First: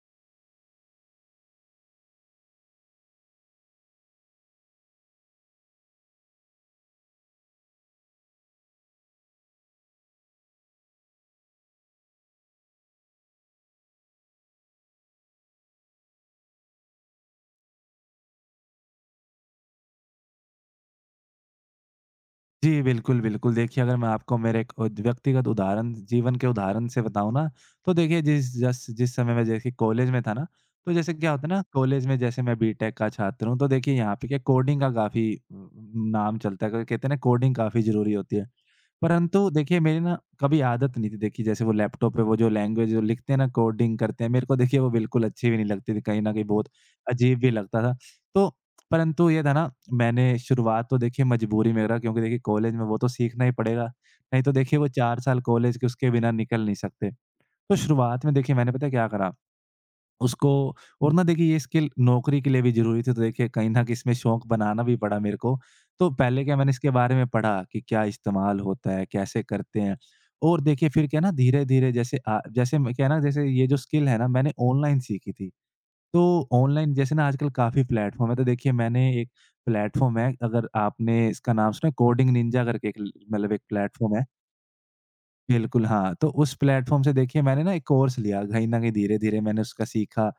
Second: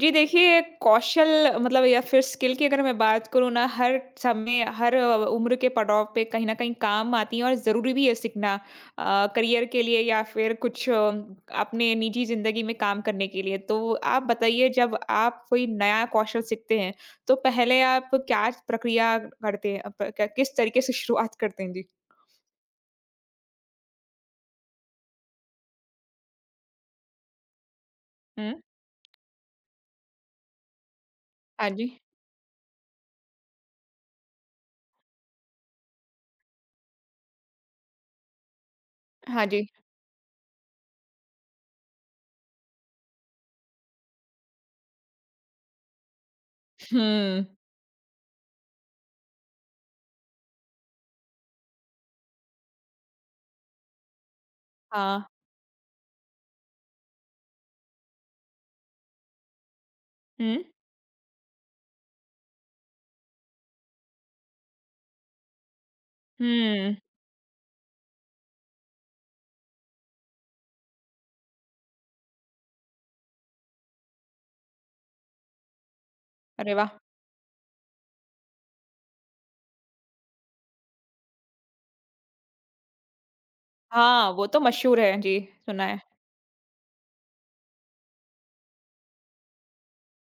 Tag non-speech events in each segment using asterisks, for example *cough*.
जी देखिए, कौशल मतलब या फिर स्किल की अगर मैं बात करूँ ना, हर समय, हर उम्र के पड़ाव पे कहीं न कहीं काम आती हैं और ज़रूरी भी है सीखना। करियर के लिए या फिर कुछ अपने निजी ज़िंदगी में काम करने के लिए। तो आप बताइए जब आप कोई नया कौशल सीखते हैं, तो पहले आप क्या प्रक्रिया करते हैं? प क किस तरीके से शुरुआत करते हैं? जी। जी, बिल्कुल, बिल्कुल। देखिए, अगर मैं आपको मेरे एक उद व्यक्तिगत उदाहरण जीवन के उदाहरण से बताऊँ ना, तो देखिए हुँ, जिस समय मैं जैसे कॉलेज में था ना, तो जैसे क्या होता है ना हाँ जी। कॉलेज में जैसे मैं बीटेक का छात्र हूँ, तो देखिए यहाँ पे क्या कोडिंग का काफ़ी नाम चलता है, क्योंकि कहते हैं ना कोडिंग काफ़ी ज़रूरी होती है। परंतु हाँ जी। देखिए मेरी ना कभी आदत नहीं थी, देखिए जैसे वो लैपटॉप पे वो जो लैंग्वेज जो लिखते हैं ना कोडिंग करते हैं, मेरे को देखिए वो बिल्कुल अच्छी भी नहीं लगती थी, कहीं न कहीं बहुत अजीब हुँ। भी लगता था। तो परंतु ये था ना, मैंने शुरुआत तो देखिए मजबूरी में करा, क्योंकि देखिए कॉलेज में वो तो सीखना ही पड़ेगा, नहीं तो देखिए वो 4 हाँ। साल कॉलेज के उसके बिना निकल नहीं सकते। तो शुरुआत में देखिए मैंने पता है क्या करा, उसको, हुँ। और ना देखिए ये स्किल नौकरी के लिए भी ज़रूरी थी, तो देखिए कहीं न कहीं इसमें शौक बनाना भी पड़ा मेरे को। तो पहले क्या मैंने इसके हुँ। बारे में पढ़ा कि क्या इस्तेमाल होता है, कैसे करते हैं, और देखिए फिर क्या है ना धीरे-धीरे जैसे जैसे मैं क्या है ना जैसे ये जो स्किल है ना मैंने ऑनलाइन सीखी थी। तो अरे ऑनलाइन वाह! जैसे ना आजकल काफ़ी प्लेटफ़ॉर्म है, तो देखिए मैंने एक प्लेटफ़ॉर्म है, अगर आपने इसका नाम सुना है कोडिंग निंजा करके एक ल मतलब एक प्लेटफ़ॉर्म है। हाँ, वो तो मशहूर है। जी, सुना बिल्कुल, है। हाँ। तो उस प्लेटफ़ॉर्म से देखिए मैंने ना एक कोर्स लिया, कहीं न कहीं धीरे-धीरे मैंने उसका सीखा।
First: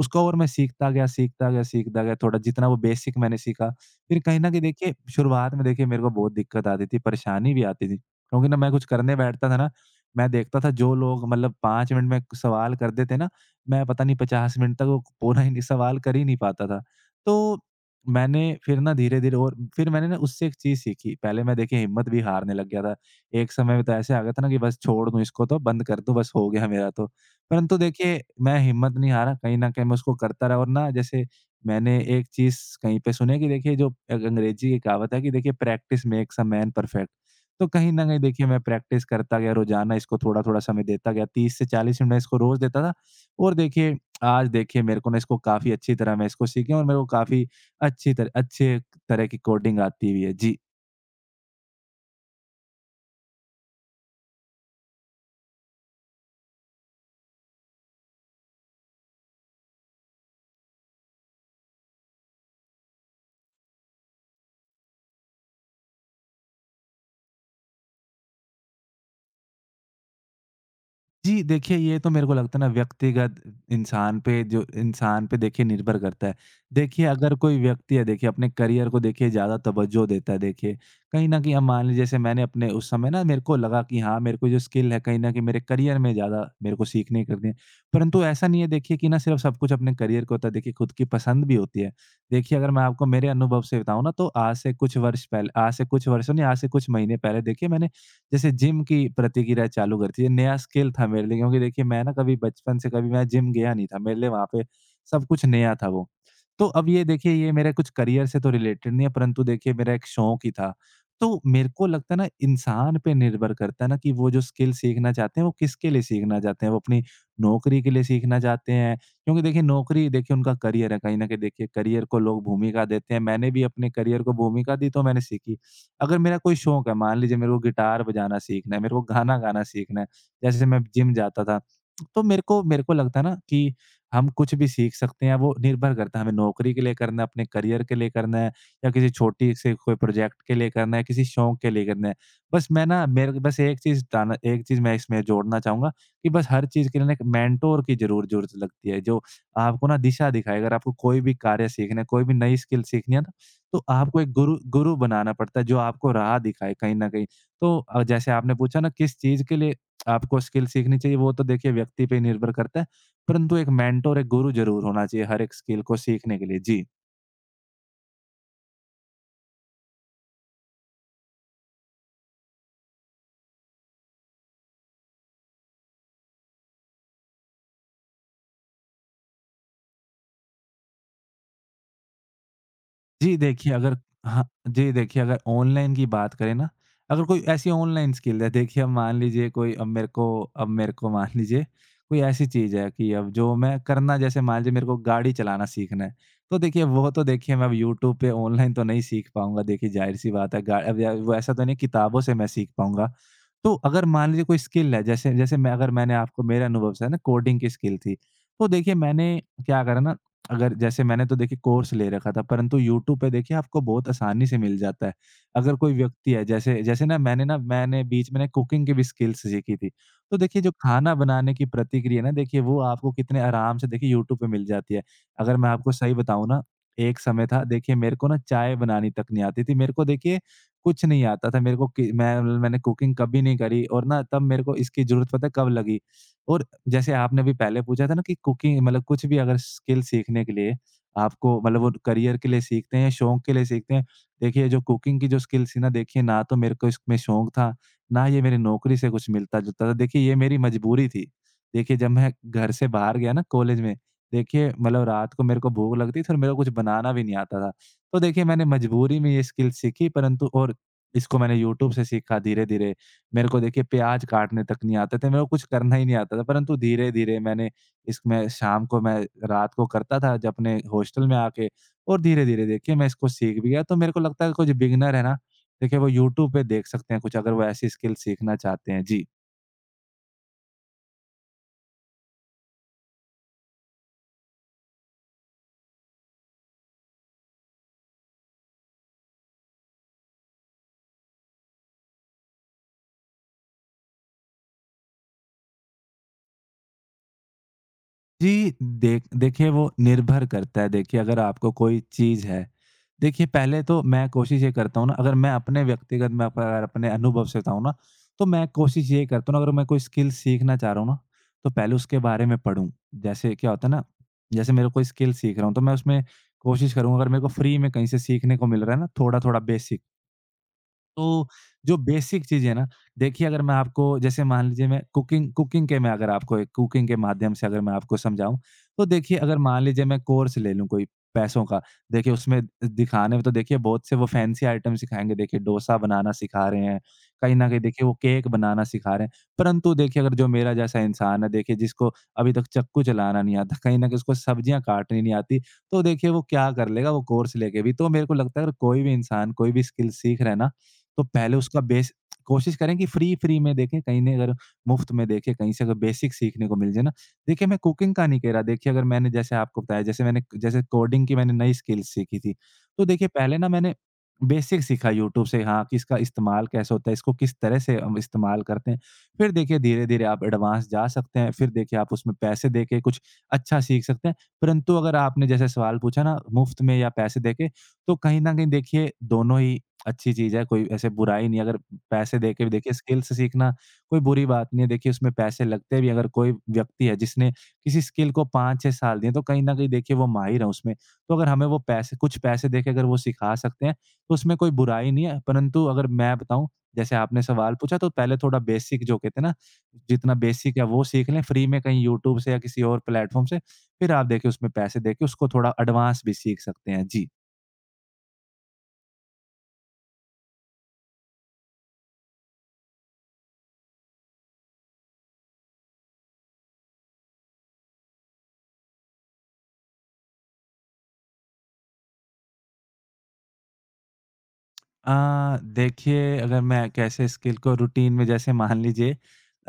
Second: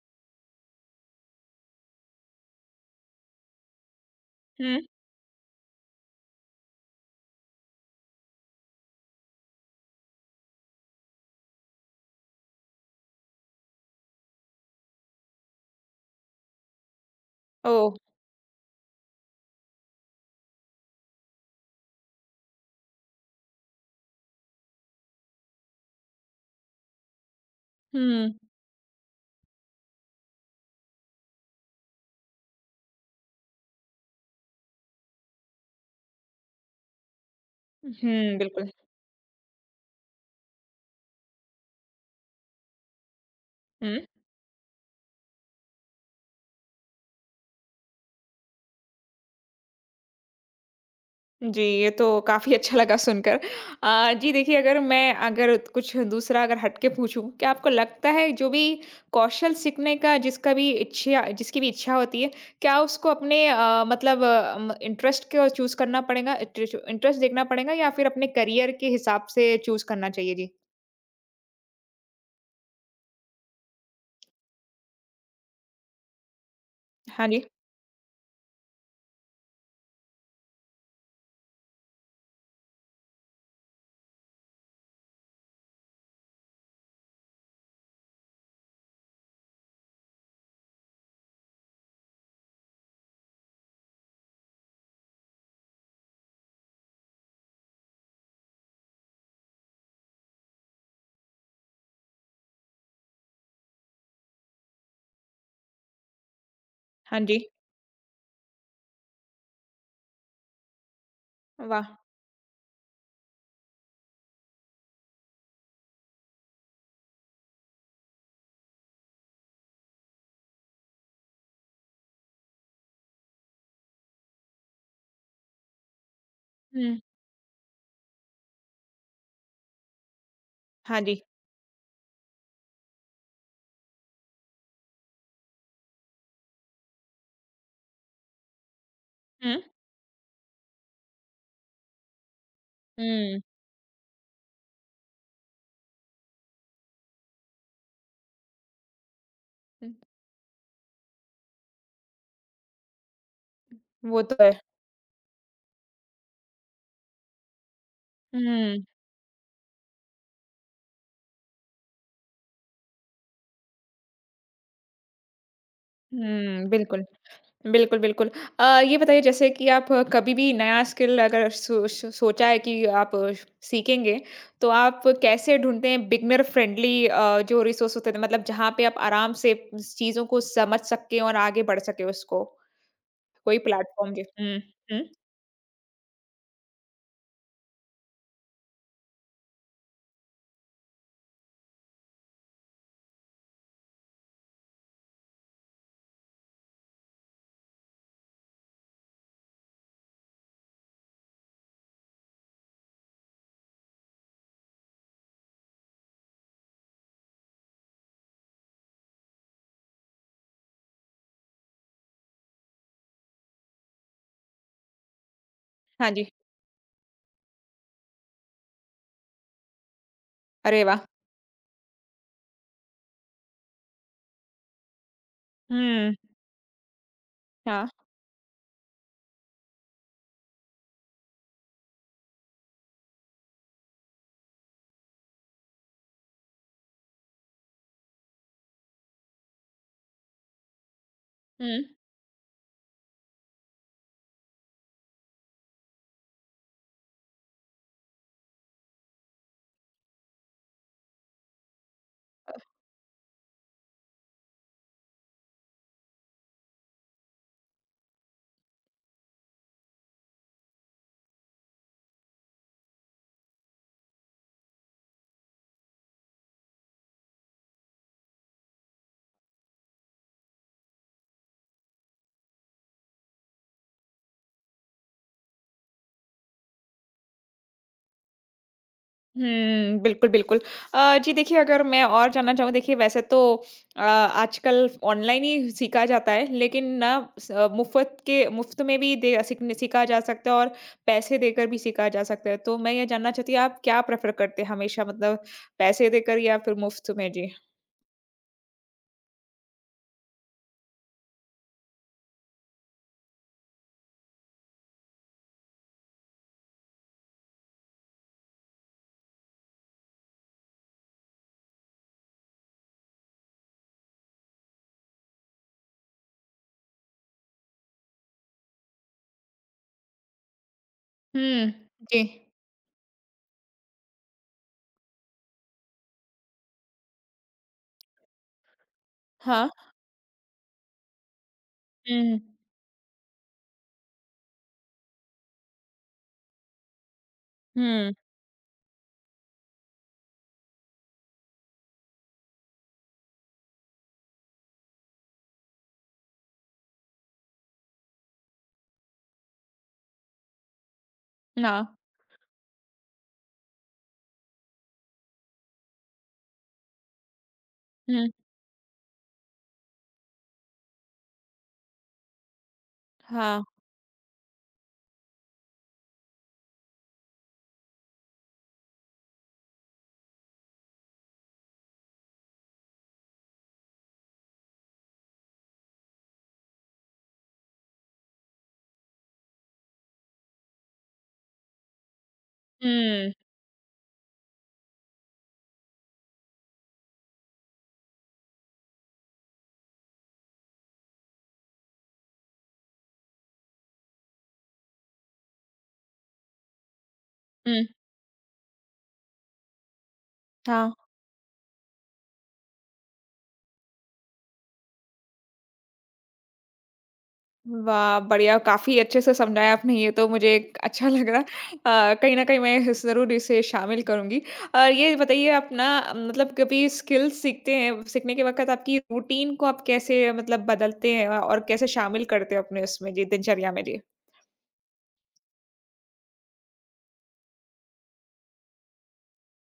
उसको, और मैं सीखता गया, सीखता गया, सीखता गया, थोड़ा जितना वो बेसिक मैंने सीखा। फिर कहीं न कहीं हुँ। देखिए शुरुआत में देखिए मेरे को बहुत दिक्कत आती थी, परेशानी भी आती थी। क्योंकि ना मैं कुछ करने बैठता था ना, मैं देखता था जो लोग मतलब 5 मिनट में सवाल कर देते ना, मैं पता नहीं 50 मिनट तक वो पूरा ही नहीं सवाल कर ही नहीं पाता था। तो ओह! मैंने फिर ना धीरे-धीरे और फिर मैंने ना उससे एक चीज़ सीखी। पहले मैं देखिए हिम्मत भी हारने लग गया था। एक समय में तो ऐसे आ गया था ना कि बस छोड़ दूँ इसको तो, बंद कर दूँ बस हो गया मेरा तो। परंतु देखिए हुँ। मैं हिम्मत नहीं हारा, कहीं न कहीं मैं उसको करता रहा, और ना जैसे मैंने एक चीज़ कहीं पे सुनी है कि देखिए जो अंग्रेज़ी की कहावत है कि देखिए practice makes a man perfect. तो कहीं न कहीं हुँ, देखिए मैं बिल्कुल। प्रैक्टिस करता गया, रोज़ाना इसको थोड़ा-थोड़ा समय देता गया, 30 से 40 मिनट इसको रोज़ देता था, और देखिए हुँ। आज देखिए मेरे को ना इसको काफ़ी अच्छी तरह मैं इसको सीख गया हूँ, और मेरे को काफ़ी अच्छी तरह अच्छे तरह की कोडिंग आती भी है। जी। जी, ये तो काफ़ी अच्छा लगा सुनकर। जी देखिए अगर कुछ दूसरा अगर हट के पूछूँ, क्या आपको लगता है जो भी कौशल सीखने का जिसका भी इच्छा जिसकी भी इच्छा होती है, क्या उसको अपने इंटरेस्ट को चूज़ करना पड़ेगा इंटरेस्ट इंटरेस्ट देखना पड़ेगा या फिर अपने करियर के हिसाब से चूज़ करना चाहिए? जी। जी, देखिए ये तो मेरे को लगता है ना व्यक्तिगत इंसान पे, जो इंसान पे देखिए निर्भर करता है। देखिए हाँ अगर जी। कोई व्यक्ति है देखिए अपने करियर को देखिए ज़्यादा तवज्जो देता है देखिए, कहीं न कहीं अब मान लीजिए जैसे मैंने अपने उस समय ना मेरे को लगा कि हाँ, मेरे को जो स्किल है कहीं न कहीं मेरे करियर में ज़्यादा मेरे को सीखने करनी है। परंतु ऐसा नहीं है देखिए कि ना सिर्फ़ सब कुछ अपने करियर को होता है, देखिए खुद की पसंद भी होती है। देखिए अगर मैं आपको मेरे अनुभव से बताऊँ ना, तो आज से कुछ वर्ष पहले आज से कुछ वर्षों नहीं आज से कुछ महीने पहले देखिए मैंने जैसे जिम की प्रतिक्रिया चालू करती है, नया स्किल था मेरे लिए, क्योंकि देखिए मैं ना कभी बचपन से कभी मैं जिम गया नहीं था, मेरे लिए वहाँ पे सब कुछ नया था वो। तो अब ये हाँ देखिए जी। ये मेरे कुछ करियर से तो रिलेटेड नहीं है, परंतु देखिए मेरा एक शौक ही था। तो मेरे को वाह! लगता है ना इंसान पे निर्भर करता है ना कि वो जो स्किल सीखना चाहते हैं वो किसके लिए सीखना चाहते हैं, वो अपनी नौकरी के लिए सीखना चाहते हैं, क्योंकि देखिए नौकरी देखिए उनका करियर है, कहीं ना कहीं देखिए करियर को लोग भूमिका देते हैं, मैंने भी अपने करियर को भूमिका दी तो मैंने सीखी। अगर मेरा कोई शौक है, हुँ। मान लीजिए मेरे को गिटार बजाना सीखना है, मेरे को गाना गाना सीखना है, जैसे मैं हाँ जिम जी। जाता था, तो मेरे को लगता है ना कि हम कुछ भी सीख सकते हैं, वो निर्भर करता है हमें नौकरी के लिए करना है, अपने करियर के लिए करना है, या किसी छोटी हुँ। से कोई प्रोजेक्ट के लिए करना है, किसी शौक के लिए करना है। बस मैं ना मेरे हुँ। को बस एक चीज़ बताना, एक चीज़ मैं इसमें जोड़ना चाहूँगा कि बस हर चीज़ के लिए ना एक मेंटर की ज़रूरत लगती है, जो आपको हुँ। ना दिशा दिखाए। अगर आपको कोई भी कार्य सीखना है, कोई भी नई स्किल सीखनी है, तो आपको वो एक तो है। गुरु गुरु बनाना पड़ता है, जो आपको राह दिखाए कहीं न कहीं। तो जैसे आपने पूछा हुँ। ना किस चीज़ के लिए आपको स्किल सीखनी चाहिए, वो तो देखिए व्यक्ति पे ही निर्भर करता है, परंतु एक मेंटर, एक गुरु ज़रूर होना चाहिए हर एक स्किल को सीखने के लिए। हुँ, जी। बिल्कुल। बिल्कुल, बिल्कुल। ये बताइए जैसे कि आप कभी भी नया स्किल अगर सोचा है कि आप सीखेंगे, तो आप कैसे ढूँढते हैं बिगिनर फ्रेंडली जो रिसोर्स होते थे मतलब जहाँ पे आप आराम से चीज़ों को समझ सकें और आगे बढ़ सकें उसको? जी, कोई देखिए अगर प्लेटफ़ॉर्म जी हाँ, हुँ, जी हुँ। देखिए अगर ऑनलाइन की बात करें ना, अगर कोई ऐसी ऑनलाइन स्किल है देखिए अब मान लीजिए कोई अब मेरे को मान लीजिए कोई ऐसी चीज़ है कि अब जो मैं करना, जैसे मान लीजिए मेरे को गाड़ी चलाना सीखना है, तो देखिए वो तो देखिए मैं अब यूट्यूब पे ऑनलाइन तो नहीं सीख पाऊँगा, देखिए ज़ाहिर-सी बात है गा अब, या वो ऐसा तो नहीं किताबों से मैं सीख पाऊँगा। तो अगर मान लीजिए कोई स्किल है जैसे जैसे मैं अगर मैंने आपको मेरे अनुभव से है ना कोडिंग की स्किल थी, तो देखिए मैंने क्या करा ना, अगर जैसे मैंने तो देखिए कोर्स ले रखा था, परंतु यूट्यूब पे देखिए आपको बहुत आसानी से मिल जाता है। अगर कोई हाँ जी। व्यक्ति है जैसे जैसे ना मैंने बीच में ना कुकिंग की भी स्किल्स सीखी थी। तो देखिए जो अरे वाह! खाना बनाने की प्रतिक्रिया है ना देखिए वो आपको कितने आराम से देखिए यूट्यूब पे मिल जाती है। अगर मैं आपको हुँ, सही बताऊँ ना, एक समय था हाँ। देखिए मेरे को ना चाय बनानी तक नहीं आती थी। मेरे को देखिए कुछ नहीं आता था। मेरे को कि मैं मैंने कुकिंग कभी नहीं करी, और ना तब मेरे को इसकी ज़रूरत पता है कब लगी, और जैसे आपने अभी पहले पूछा था ना कि कुकिंग मतलब कुछ भी अगर स्किल सीखने के लिए आपको, हुँ। मतलब वो करियर के लिए सीखते हैं, शौक के लिए सीखते हैं। देखिए जो कुकिंग की जो स्किल थी ना देखिए ना तो मेरे को इसमें शौक था, ना ये मेरी नौकरी से कुछ मिलता-जुलता था। देखिए ये मेरी मजबूरी थी। देखिए जब मैं घर से बाहर गया ना कॉलेज में, देखिए मतलब रात को मेरे को भूख लगती थी और मेरे को कुछ बनाना भी नहीं आता था। तो देखिए मैंने मजबूरी में ये स्किल सीखी, परंतु और इसको मैंने यूट्यूब से सीखा धीरे-धीरे। मेरे को देखिए प्याज काटने तक नहीं आते थे, मेरे को कुछ करना ही नहीं आता था, परंतु धीरे-धीरे मैंने इसमें शाम को मैं रात को करता था जब अपने हॉस्टल में आके, और धीरे-धीरे देखिए मैं इसको सीख भी गया। तो मेरे को लगता है कुछ बिगिनर है ना, देखिए वो यूट्यूब पे देख सकते हैं कुछ अगर वो ऐसी स्किल सीखना चाहते हैं। जी। हुँ, बिल्कुल, बिल्कुल। जी देखिए अगर मैं और जानना चाहूँ देखिए वैसे तो आजकल ऑनलाइन ही सीखा जाता है लेकिन ना स मुफ़्त के मुफ़्त में भी दे सीखने सीखा जा सकता है और पैसे देकर भी सीखा जा सकता है। तो मैं ये जानना चाहती हूँ आप क्या प्रेफ़र करते हैं हमेशा मतलब पैसे देकर या फिर मुफ़्त में? जी। जी, देखिए वो निर्भर करता है, देखिए अगर आपको कोई चीज़ है, देखिए पहले तो मैं कोशिश ये करता हूँ ना, अगर मैं अपने व्यक्तिगत मैं अप अगर अपने अनुभव से बताऊँ ना, तो मैं कोशिश ये करता हूँ ना अगर मैं कोई स्किल सीखना चाह रहा हूँ ना, तो पहले उसके बारे में पढूँ। जैसे क्या होता है ना, जैसे मेरा कोई स्किल सीख रहा हूँ तो मैं उसमें कोशिश करूँगा अगर मेरे को फ्री में कहीं से सीखने को मिल रहा है ना थोड़ा-थोड़ा बेसिक, तो हुँ, जो जी। बेसिक चीज़ है ना, देखिए अगर मैं आपको, जैसे मान लीजिए मैं कुकिंग कुकिंग के मैं अगर आपको एक कुकिंग के माध्यम से अगर मैं आपको समझाऊँ, तो देखिए अगर हाँ। मान लीजिए मैं कोर्स ले लूँ कोई पैसों का, हुँ, देखिए हुँ। उसमें दिखाने में तो देखिए बहुत से वो फैंसी आइटम सिखाएँगे, देखिए डोसा बनाना सिखा रहे हैं, कहीं न कहीं देखिए हुँ, वो केक बनाना सिखा रहे हैं। परंतु देखिए अगर जो मेरा जैसा इंसान है, देखिए जिसको अभी तक चाकू चलाना नहीं आता, कहीं न कहीं उसको सब्जियाँ काटनी नहीं आती, तो देखिए वो क्या कर लेगा वो कोर्स लेके भी। तो मेरे को लगता है अगर कोई भी इंसान कोई भी स्किल सीख रहा है ना, तो पहले ना। उसका बेस कोशिश करें कि फ्री-फ्री में देखें, कहीं नहीं अगर मुफ्त में देखें, कहीं से अगर बेसिक सीखने को मिल जाए ना, देखिए, मैं कुकिंग का हुँ, नहीं कह रहा, देखिए अगर मैंने जैसे आपको बताया, जैसे मैंने जैसे कोडिंग की मैंने नई स्किल्स सीखी थी, तो देखिए पहले हाँ। ना मैंने बेसिक सीखा यूट्यूब से, हाँ, कि इसका इस्तेमाल कैसे होता है, इसको किस तरह से हम इस्तेमाल करते हैं। फिर देखिए धीरे-धीरे आप एडवांस जा सकते हैं, फिर देखिए आप उसमें पैसे देके कुछ अच्छा सीख सकते हैं। परंतु अगर आपने जैसे सवाल पूछा ना, मुफ्त में या पैसे देके, तो कहीं न कहीं देखिए दोनों ही अच्छी चीज़ है, कोई ऐसे बुराई नहीं है। अगर पैसे देके भी देखिए हुँ, स्किल्स सीखना कोई बुरी बात नहीं है। देखिए उसमें पैसे लगते भी हैं, अगर कोई व्यक्ति है जिसने किसी स्किल को 5-6 साल दिए, तो कहीं न कहीं देखिए वो माहिर है उसमें। तो अगर हमें वो पैसे, कुछ पैसे देके अगर वो सिखा सकते हैं, तो उसमें कोई बुराई नहीं है। परंतु अगर मैं बताऊँ, जैसे आपने सवाल हुँ, पूछा, तो पहले थोड़ा बेसिक जो कहते हैं ना, जितना बेसिक है हाँ। वो सीख लें फ्री में, कहीं यूट्यूब से या किसी और प्लेटफ़ॉर्म से। फिर आप देखिए उसमें पैसे देके उसको थोड़ा एडवांस भी सीख सकते हैं। जी। वाह! बढ़िया, काफ़ी अच्छे से समझाया आपने, ये तो मुझे अच्छा *laughs* लग रहा। कहीं न कहीं मैं इस ज़रूर इसे शामिल करूँगी। ये बताइए आप ना मतलब कभी स्किल सीखते हैं, सीखने के वक़्त आपकी रूटीन को आप कैसे मतलब बदलते हैं और कैसे शामिल करते हो अपने उसमें जी, दिनचर्या में? जी। देखिए अगर मैं कैसे स्किल को रूटीन में, जैसे मान लीजिए,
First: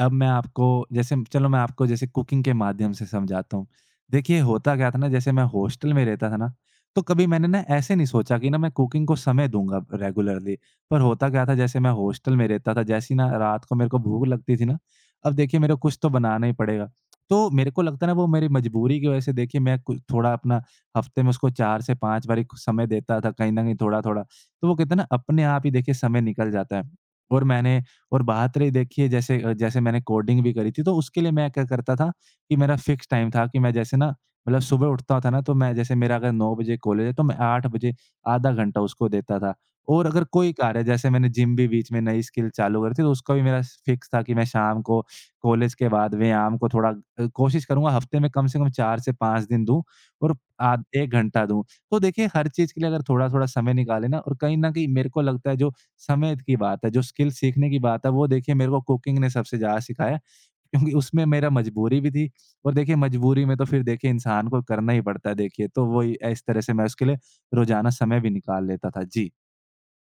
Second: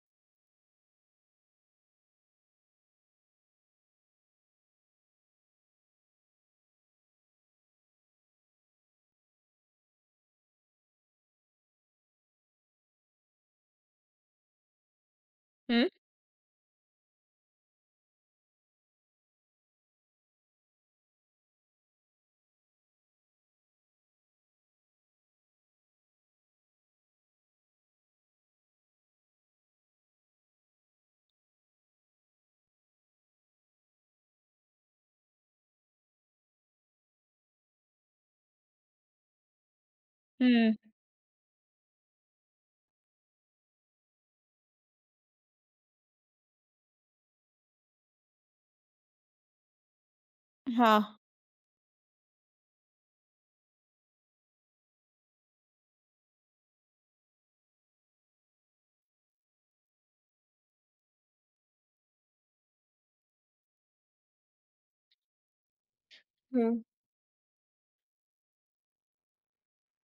अब मैं आपको जैसे चलो मैं आपको जैसे कुकिंग के माध्यम से समझाता हूँ। देखिए होता क्या था ना, जैसे मैं हॉस्टल में रहता था ना, तो कभी मैंने ना ऐसे नहीं सोचा कि ना मैं कुकिंग को समय दूँगा रेगुलरली। पर होता क्या था, जैसे मैं हॉस्टल में रहता था, जैसे ही ना रात को मेरे को भूख लगती थी ना, अब देखिए मेरे को हुँ। कुछ तो बनाना ही पड़ेगा। तो मेरे को लगता है ना, वो मेरी मजबूरी की वजह से देखिए मैं कुछ थोड़ा अपना हफ्ते में उसको 4 से 5 बारी समय देता था, कहीं न कहीं थोड़ा-थोड़ा। तो वो कहते हैं ना, अपने आप ही देखिए समय निकल जाता है। और मैंने और बात रही देखिए, जैसे जैसे मैंने कोडिंग भी करी थी, तो उसके लिए मैं क्या करता था कि मेरा फ़िक्स टाइम था कि मैं जैसे ना, मतलब सुबह उठता था ना, तो मैं जैसे मेरा अगर 9 बजे कॉलेज है तो मैं 8 बजे आधा घंटा उसको देता था। और अगर कोई हुँ। कार्य, जैसे मैंने जिम भी बीच में नई स्किल चालू करी थी, तो उसका भी मेरा फ़िक्स था कि मैं शाम को कॉलेज के बाद व्यायाम को थोड़ा, कोशिश करूँगा हफ़्ते में कम से कम 4 से 5 दिन दूँ और आध हाँ। 1 घंटा दूँ। तो देखिए हर चीज़ के लिए अगर थोड़ा-थोड़ा समय निकालें ना, और कहीं न कहीं मेरे को लगता है जो समय की बात है, जो स्किल सीखने की बात है, वो देखिए मेरे को कुकिंग ने सबसे ज़्यादा सिखाया, क्योंकि उसमें मेरा मजबूरी भी थी, और देखिए मजबूरी में तो फिर देखिए इंसान को करना ही पड़ता है देखिए, तो वही इस तरह हुँ। से मैं उसके लिए रोज़ाना समय भी निकाल लेता था। जी।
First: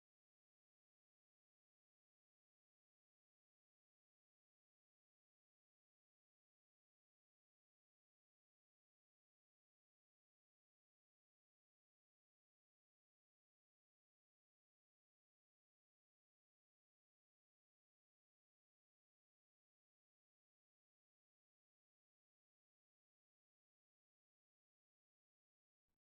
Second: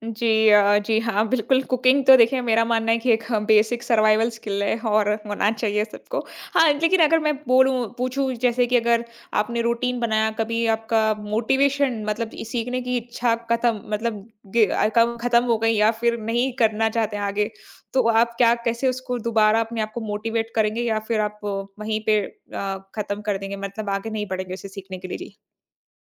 जी जी हाँ, बिल्कुल कुकिंग तो देखिए मेरा मानना है कि एक हाँ, बेसिक सर्वाइवल स्किल है और होना चाहिए सबको। हाँ, लेकिन अगर मैं बोलूँ पूछूँ जैसे कि अगर आपने रूटीन बनाया कभी आपका मोटिवेशन मतलब इ सीखने की इच्छा खत्म मतलब गे अ, कम खत्म हो गई या फिर नहीं करना चाहते हैं आगे, तो आप क्या कैसे उसको दोबारा अपने आप को मोटिवेट करेंगे या फिर आप वहीं पे खत्म कर देंगे मतलब आगे नहीं बढ़ेंगे उसे सीखने के लिए? जी।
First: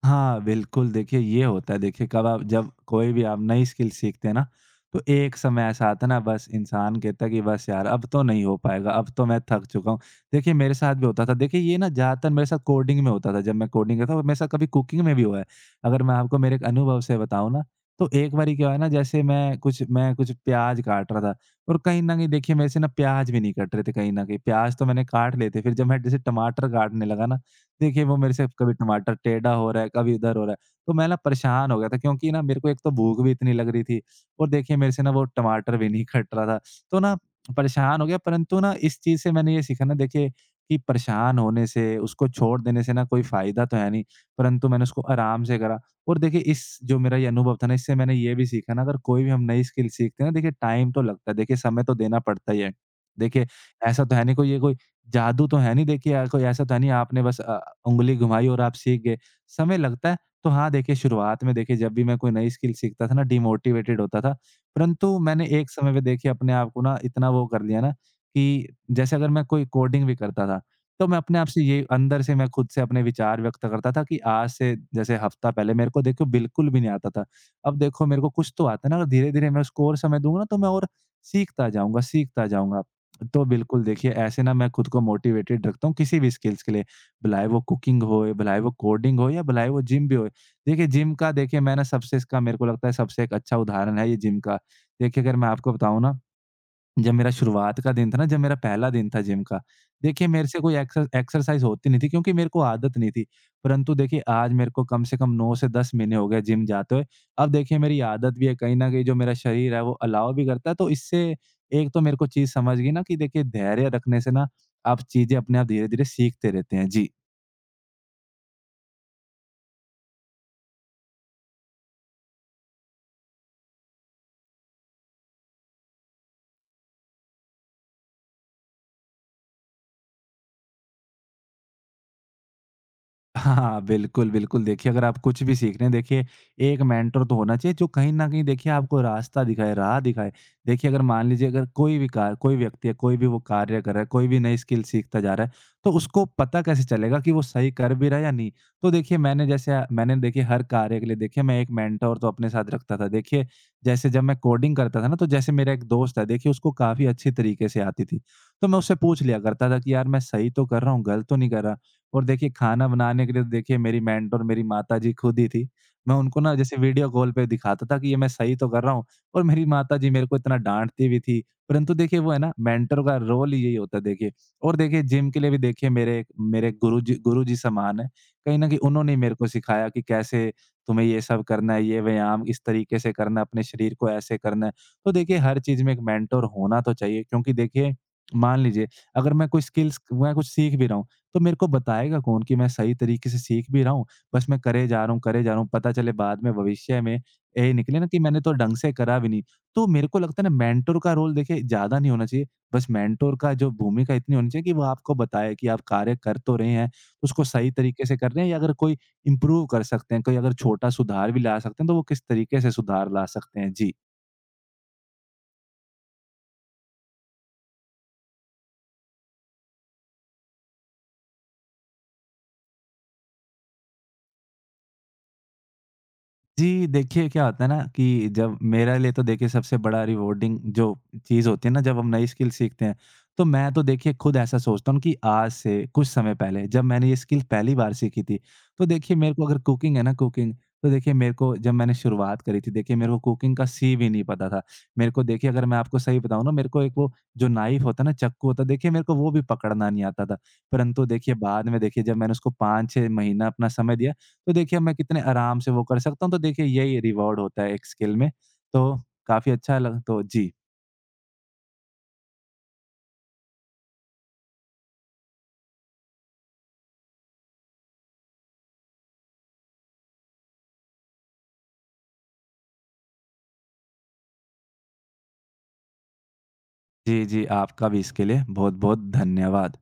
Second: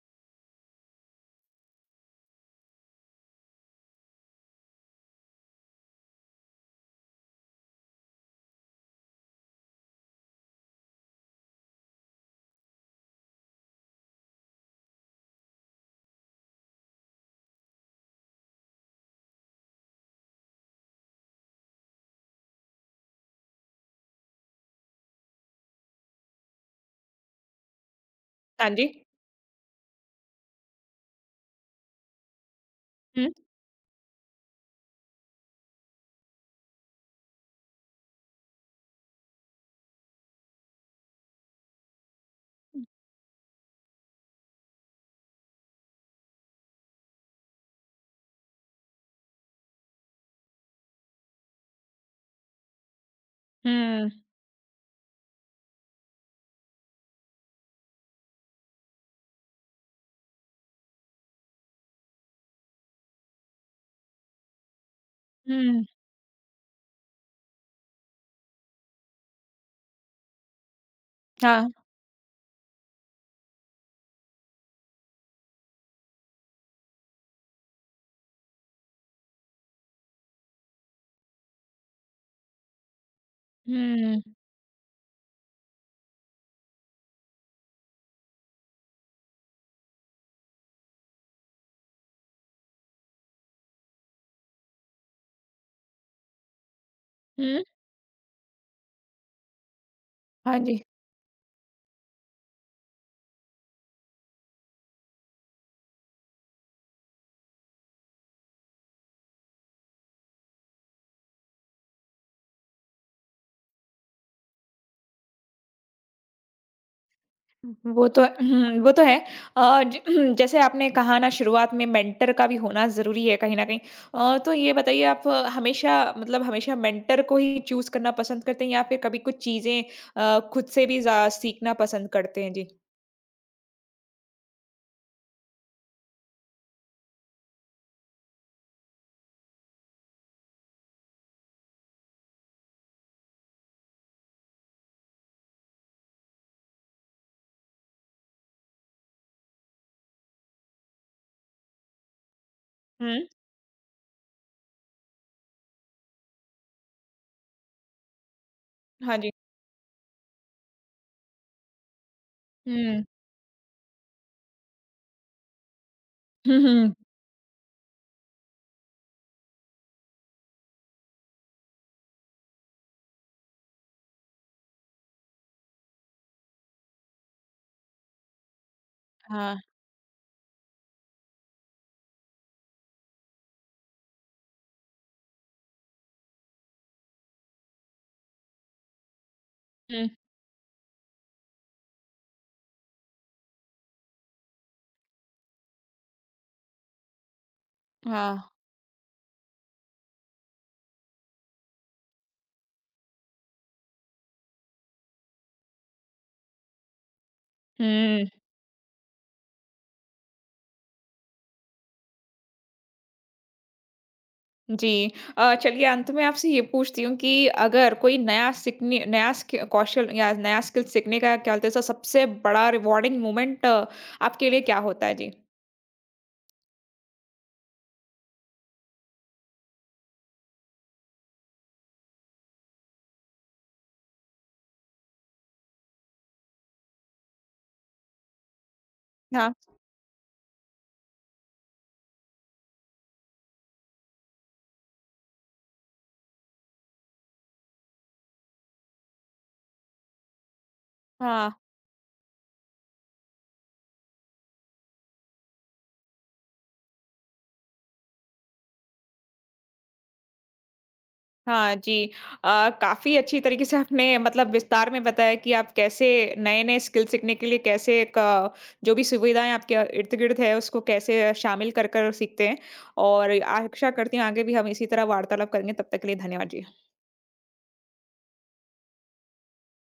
हाँ, बिल्कुल, देखिए ये होता है, देखिए कब आप जब कोई भी आप नई स्किल सीखते हैं ना, तो एक समय ऐसा आता है ना, बस इंसान कहता है कि बस यार अब तो नहीं हो पाएगा, अब तो मैं थक चुका हूँ। देखिए मेरे साथ भी होता था, देखिए ये ना ज़्यादातर मेरे साथ कोडिंग में होता था, जब मैं कोडिंग करता था, और मेरे साथ कभी कुकिंग में भी हुआ है। अगर मैं आपको मेरे एक अनुभव से बताऊँ ना, तो एक बारी क्या हुआ ना, जैसे मैं कुछ प्याज़ काट रहा था, और कहीं न कहीं देखिए मेरे से ना प्याज़ भी नहीं कट रहे थे कहीं न कहीं, प्याज़ तो मैंने काट लिए थे, फिर जब मैं जैसे टमाटर काटने लगा ना, देखिए, वो मेरे से हाँ कभी जी। टमाटर टेढ़ा हो रहा है, कभी इधर हो रहा है। तो मैं ना परेशान हो गया था, क्योंकि ना मेरे को एक तो भूख हुँ। भी इतनी लग रही थी, और देखिए मेरे से ना वो टमाटर भी नहीं कट रहा था। तो ना परेशान हो गया, परंतु ना इस चीज़ से मैंने ये सीखा ना, देखिए कि परेशान होने से, उसको छोड़ देने से ना, कोई फ़ायदा तो है नहीं, परंतु मैंने उसको आराम से करा। और देखिए इस जो मेरा ये अनुभव था ना, इससे मैंने ये भी सीखा ना, अगर कोई भी हम नई स्किल सीखते हैं ना, देखिए टाइम तो लगता है, देखिए समय तो देना पड़ता ही है। देखिए ऐसा हुँ, तो है नहीं कोई, ये कोई जादू तो है नहीं देखिए, कोई ऐसा तो है नहीं, आपने बस उंगली घुमाई और आप सीख गए। समय लगता है, तो हाँ, देखिए शुरुआत में देखिए जब भी मैं कोई नई स्किल सीखता था ना, डिमोटिवेटेड होता था। परंतु मैंने एक हुँ, समय पे देखिए अपने आप को ना इतना वो कर लिया ना कि जैसे अगर मैं कोई कोडिंग भी करता था, तो मैं अपने आप से हाँ, ये अंदर से, मैं खुद से अपने विचार व्यक्त करता था कि आज से जैसे हफ्ता पहले मेरे को देखो बिल्कुल भी नहीं आता था। अब देखो मेरे को कुछ तो आता है ना, धीरे-धीरे मैं उसको और समय दूँगा ना, तो मैं और सीखता जाऊँगा, सीखता जाऊँगा। तो बिल्कुल देखिए हुँ। ऐसे ना मैं खुद को मोटिवेटेड रखता हूँ किसी भी स्किल्स के लिए, भलाए वो कुकिंग होए, भलाए वो कोडिंग हो, या भलाए वो जिम भी होए। देखिए जिम का, देखिए मैं ना सबसे इसका मेरे को लगता है सबसे एक अच्छा उदाहरण है ये जिम का। देखिए अगर मैं आपको बताऊँ ना, जब मेरा हुँ। शुरुआत का दिन था ना, जब मेरा पहला दिन था जिम का, देखिए मेरे हाँ से कोई जी। एक्सरसाइज़ होती नहीं थी, क्योंकि मेरे को आदत नहीं थी। परंतु देखिए आज मेरे को कम से कम 9 से 10 महीने हो गए जिम जाते हुए। अब देखिए मेरी आदत भी है कहीं न कहीं, जो मेरा शरीर है वो अलाउ भी करता है। तो इससे एक तो मेरे को चीज़ समझ गई ना कि देखिए धैर्य रखने से ना आप चीज़ें अपने आप धीरे-धीरे सीखते रहते हैं। जी। वो तो हुँ, वो तो है। अ, ज जैसे आपने कहा ना शुरुआत में मेंटर का भी होना ज़रूरी है कहीं न कहीं। तो ये बताइए आप हमेशा मेंटर को ही चूज़ करना पसंद करते हैं या फिर कभी कुछ चीज़ें खुद से भी ज़ा सीखना पसंद करते हैं? जी। हाँ, बिल्कुल, बिल्कुल। देखिए, अगर आप कुछ भी सीख रहे हैं, देखिए, एक मेंटर तो होना चाहिए, जो कहीं न कहीं, देखिए, आपको रास्ता दिखाए, राह दिखाए। देखिए, अगर मान लीजिए, अगर कोई भी कार कोई व्यक्ति है, कोई भी वो कार्य कर रहा है, कोई भी नई स्किल सीखता जा रहा है, तो उसको पता कैसे चलेगा कि वो सही कर भी रहा है या नहीं? तो देखिए, मैंने जैसे मैंने देखिए, हर कार्य के लिए, देखिए, मैं एक मेंटर तो अपने साथ रखता था। हुँ। देखिए, जैसे जब मैं कोडिंग करता था ना, तो जैसे मेरा एक दोस्त है, देखिए, उसको काफ़ी अच्छी तरीके से आती थी। तो मैं उससे हाँ पूछ जी। लिया करता था कि, "यार, मैं सही तो कर रहा हूँ, गलत तो नहीं कर रहा?" और देखिए खाना हुँ। बनाने के लिए तो देखिए मेरी मेंटर मेरी माताजी खुद ही थी। मैं उनको ना हुँ, जैसे हुँ। वीडियो कॉल पे दिखाता था कि ये मैं सही तो कर रहा हूँ, और मेरी माताजी मेरे को इतना डाँटती भी थी। परंतु देखिए वो है ना, मेंटर का रोल ही यही होता है देखिए। और देखिए जिम के लिए भी देखिए मेरे मेरे गुरुजी गुरुजी समान हैं। कहीं न कहीं उन्होंने ही मेरे को हाँ। सिखाया कि कैसे तुम्हें ये सब करना है, ये व्यायाम इस तरीके से करना है, अपने शरीर को ऐसे करना है। तो देखिए हर चीज़ में एक मेंटर होना तो चाहिए, क्योंकि देखिए मान लीजिए अगर मैं कोई स्किल्स हुँ। मैं कुछ सीख भी रहा हूँ, तो मेरे को बताएगा कौन कि मैं सही तरीके से सीख भी रहा हूँ, बस मैं करे जा रहा हूँ, करे जा रहा हूँ, पता चले बाद में भविष्य में यही निकले ना कि मैंने हाँ। तो ढंग से करा भी नहीं। तो मेरे को लगता है ना, मेंटर का रोल देखिए ज़्यादा नहीं होना चाहिए, बस मेंटर का जो भूमिका इतनी होनी चाहिए कि वो आपको बताए कि आप कार्य कर तो रहे हैं, उसको सही तरीके से हुँ। कर रहे हैं, या अगर कोई इम्प्रूव कर सकते हैं, कोई अगर छोटा सुधार भी ला सकते हैं, तो वो किस तरीके से सुधार ला सकते हैं? जी। जी। चलिए अंत में आपसे ये पूछती हूँ कि अगर कोई नया सीखने नया स्कि कौशल या नया स्किल सीखने का क्या बोलते हैं, सबसे बड़ा रिवॉर्डिंग मोमेंट आपके लिए क्या होता है? जी। जी, देखिए क्या होता है ना कि जब मेरे लिए तो देखिए सबसे बड़ा रिवॉर्डिंग जो चीज़ होती है ना, जब हम नई स्किल सीखते हैं, तो मैं तो देखिए खुद ऐसा सोचता हूँ कि आज से कुछ समय पहले जब मैंने ये स्किल पहली बार सीखी थी, तो देखिए मेरे को हाँ, अगर कुकिंग है ना कुकिंग, तो देखिए मेरे को जब मैंने शुरुआत करी थी, देखिए मेरे को कुकिंग का सी भी नहीं पता था। मेरे को देखिए अगर मैं आपको सही बताऊँ ना, मेरे को एक वो जो नाइफ होता है ना, चाकू होता है, देखिए मेरे को वो भी पकड़ना नहीं आता था। परंतु देखिए हाँ, बाद में देखिए जब मैंने उसको 5-6 महीना अपना समय दिया, तो देखिए मैं कितने आराम से वो कर सकता हूँ, तो देखिए यही रिवॉर्ड होता है एक स्किल में, तो काफ़ी अच्छा लग तो जी। हाँ जी। काफ़ी अच्छी तरीके से आपने मतलब विस्तार में बताया कि आप कैसे नए-नए स्किल सीखने के लिए कैसे क जो भी सुविधाएँ आपके इर्द-गिर्द है उसको कैसे शामिल कर सीखते हैं। और आशा करती हूँ आगे भी हम इसी तरह वार्तालाप करेंगे। तब तक के लिए धन्यवाद जी। जी, जी, आपका भी इसके लिए बहुत-बहुत धन्यवाद।